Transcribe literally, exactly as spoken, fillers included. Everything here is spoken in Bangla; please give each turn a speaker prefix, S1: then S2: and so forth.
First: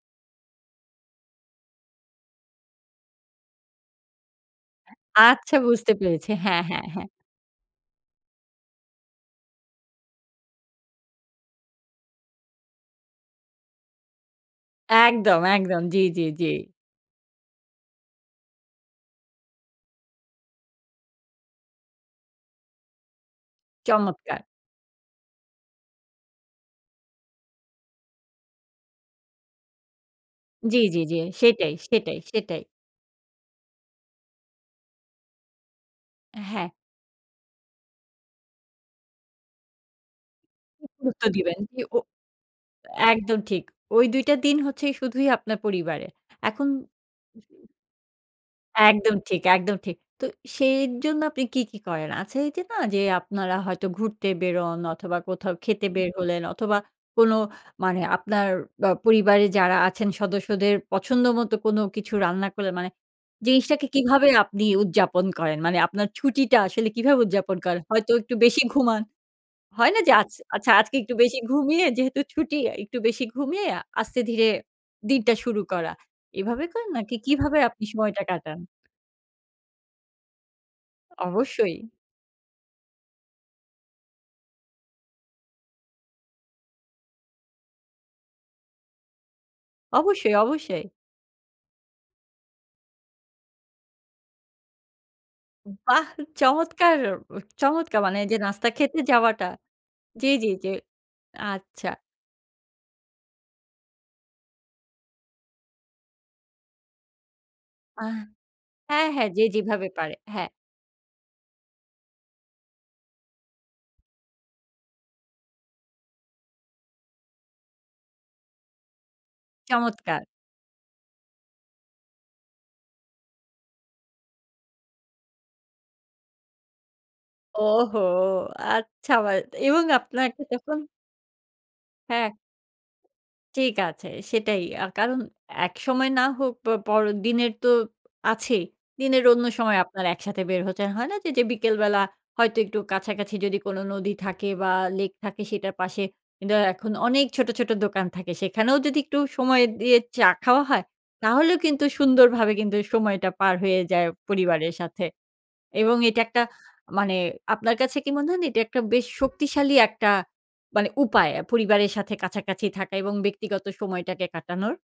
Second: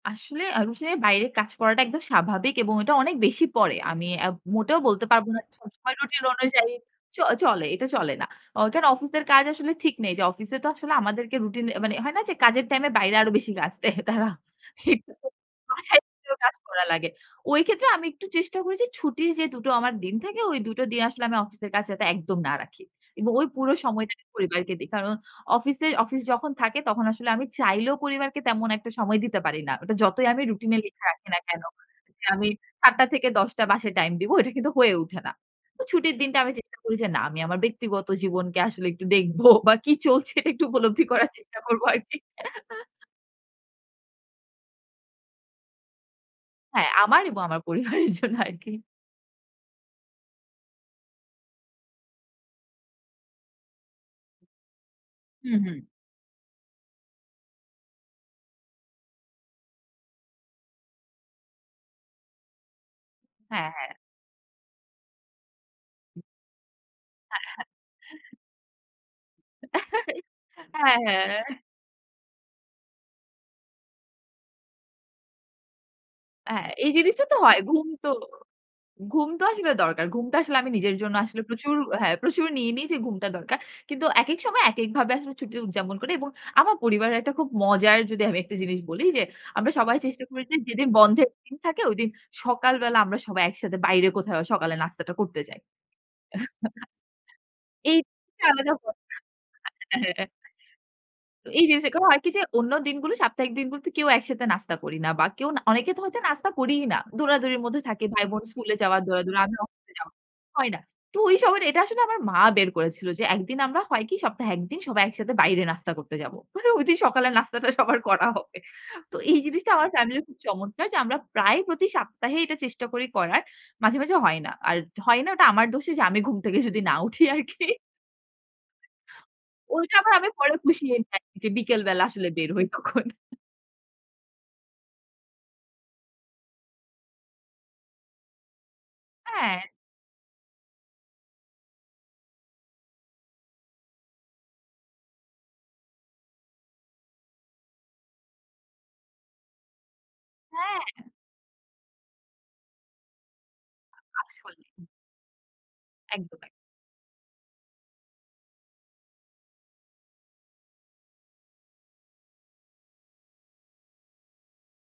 S1: আসলে আউসে বাইরে কাজ করাটা একদম স্বাভাবিক এবং ওইটা অনেক বেশি পড়ে। আমি আ মোটেও বলতে পারব না যে
S2: আচ্ছা বুঝতে
S1: সবসময় রুটিন
S2: পেরেছি। হ্যাঁ,
S1: অনুযায়ী
S2: হ্যাঁ, হ্যাঁ।
S1: চ চলে এটা চলে না। অ কেন অফিসের কাজ আসলে ঠিক নেই যে, অফিসে তো আসলে আমাদেরকে রুটিন এ মানে হয় না যে কাজের টাইমে বাইরে আরো বেশি কাজ দেয় তারা। এটাতো
S2: একদম, একদম। জি,
S1: বাসায়
S2: জি,
S1: বসেও
S2: জি।
S1: কাজ করা লাগে। ওই ক্ষেত্রে আমি একটু চেষ্টা করি ছুটির যে দু টো আমার দিন থাকে ওই দু টো দিন আসলে আমি অফিসের কাজ যাতে একদম না রাখি। এবং ওই পুরো সময়টা আমি
S2: চমৎকার!
S1: পরিবারকে দেই। কারণ অফিসে অফিস যখন থাকে তখন আসলে আমি চাইলেও পরিবারকে তেমন একটা সময় দিতে পারি না। ওটা যতই আমি রুটিন এ
S2: জি, জি,
S1: লেখা
S2: জি।
S1: রাখি না কেন।
S2: সেটাই, সেটাই,
S1: আমি
S2: সেটাই।
S1: সাত টা থেকে দশ টা বাসায় টাইম দিবো। এটা কিন্তু হয়ে ওঠে না। তো ছুটির দিনটা আমি
S2: হ্যাঁ।
S1: চেষ্টা করি যে, না আমি আমার ব্যক্তিগত জীবনকে আসলে একটু দেখব বা কি চলছে এটা একটু উপলব্ধি
S2: গুরুত্ব
S1: করার
S2: দিবেন
S1: চেষ্টা করব
S2: যে ও
S1: আরকি।
S2: একদম ঠিক। ওই দুই টা দিন হচ্ছে শুধুই আপনার পরিবারে। এখন
S1: হ্যাঁ, আমার এবং
S2: জি।
S1: আমার পরিবারের জন্য আরকি।
S2: একদম ঠিক, একদম ঠিক। তো সেই জন্য আপনি কি, কি করেন? আছে এই যে না যে, আপনারা হয়তো ঘুরতে বেরোন অথবা কোথাও
S1: হুম, হুম।
S2: খেতে বের হলেন অথবা কোন মানে আপনার আ পরিবারের যারা আছেন সদস্যদের পছন্দ মতো কোনো কিছু রান্না করলেন মানে
S1: হ্যাঁ,
S2: জিনিসটাকে
S1: হ্যাঁ।
S2: কিভাবে আপনি উদযাপন করেন? মানে আপনার ছুটিটা আসলে কিভাবে
S1: আ
S2: উদযাপন
S1: হ্যাঁ।
S2: করেন? হয়তো একটু বেশি ঘুমান। হয় না যে আচ্ছা আচ্ছা আজকে
S1: হ্যাঁ,
S2: একটু বেশি
S1: হ্যাঁ।
S2: ঘুমিয়ে যেহেতু ছুটি আ একটু বেশি, ঘুমিয়ে আস্তে ধীরে দিনটা শুরু করা। এভাবে
S1: হ্যাঁ,
S2: করেন
S1: এই
S2: নাকি
S1: জিনিসটা তো
S2: কিভাবে
S1: হয়।
S2: আপনি
S1: ঘুম তো
S2: সময়টা কাটান?
S1: ঘুম তো আসলে দরকার। ঘুমটা আসলে আমি নিজের জন্য আসলে প্রচুর
S2: অবশ্যই।
S1: হ্যাঁ, প্রচুর নিয়ে নি যে ঘুমটা দরকার। কিন্তু একেক সময় একেক ভাবে আসলে ছুটি উদযাপন করি এবং আমার পরিবারের একটা খুব মজার যদি আমি একটা জিনিস বলি যে, আমরা সবাই চেষ্টা
S2: অবশ্যই,
S1: করেছি
S2: অবশ্যই।
S1: যেদিন বন্ধের দিন থাকে ঐদিন সকালবেলা আমরা সবাই একসাথে বাইরে কোথাও সকালের নাস্তাটা করতে যাই।
S2: বাহ! চমৎকার, চমৎকার। মানে যে
S1: এইটা
S2: নাস্তা
S1: আলাদা হয়
S2: খেতে যাওয়াটা জি,
S1: হ্যাঁ।
S2: জি, জি।
S1: তো এই জিনিস
S2: আচ্ছা।
S1: [unintelligible] হয় কি যে, অন্য দিনগুলো সাপ্তাহিক দিনগুলোতে কেউ একসাথে নাস্তা করি না বা কেউ না অনেকে তো হয়তো নাস্তা করিই না। দৌড়াদৌড়ির মধ্যে থাকে
S2: আহ!
S1: ভাই বোন স্কুলে যাওয়া
S2: হ্যাঁ, হ্যাঁ।
S1: দৌড়াদৌড়ি
S2: যে
S1: আমি
S2: যেভাবে
S1: অফিসে যাব।
S2: পারে, হ্যাঁ।
S1: হয় না। তো ওই সবার এটা আসলে আমার মা বের করেছিল যে, এক দিন আমরা হয় কি সপ্তাহে এক দিন সবাই একসাথে বাইরে নাস্তা করতে যাব। মানে ঐদিন সকালের নাস্তাটা সবার করা হবে। তো এই জিনিসটা আমার
S2: চমৎকার!
S1: ফ্যামিলির খুব চমৎকার যে, আমরা প্রায় প্রতি সাপ্তাহে এটা চেষ্টা করি করার মাঝে, মাঝে হয় না। আর ড হয় না ওটা আমার দোষে যে আমি ঘুম থেকে যদি না উঠি আরকি।
S2: ওহো! আচ্ছা বাদ এবং
S1: ওইটা আবার
S2: আপনার
S1: আমি পরে
S2: যখন
S1: পুষিয়ে নিই আরকি যে, বিকেল বেলা আসলে
S2: হ্যাঁ।
S1: বের হই তখন।
S2: ঠিক আছে। সেটাই। আ কারণ একসময় না হোক প পর দিনের তো আছেই। দিনের অন্য
S1: হ্যাঁ।
S2: সময় আপনারা একসাথে বের হচ্ছেন। হয় না যে, যে বিকেলবেলা হয়তো একটু কাছাকাছি যদি কোন নদী থাকে বা লেক থাকে সেটার পাশে কিন্তু এখন অনেক ছোট, ছোট দোকান থাকে। সেখানেও যদি একটু সময় দিয়ে চা খাওয়া হয়,
S1: হ্যাঁ।
S2: তাহলেও কিন্তু সুন্দরভাবে কিন্তু সময়টা পার হয়ে যায়
S1: আ
S2: পরিবারের
S1: আসলেই।
S2: সাথে। এবং
S1: একদম,
S2: এটা একটা
S1: একদম।
S2: মানে আপনার কাছে কি মনে হয় না, এটা একটা বেশ শক্তিশালী একটা মানে উপায় আ পরিবারের সাথে কাছাকাছি থাকা এবং ব্যক্তিগত সময়টাকে কাটানোর?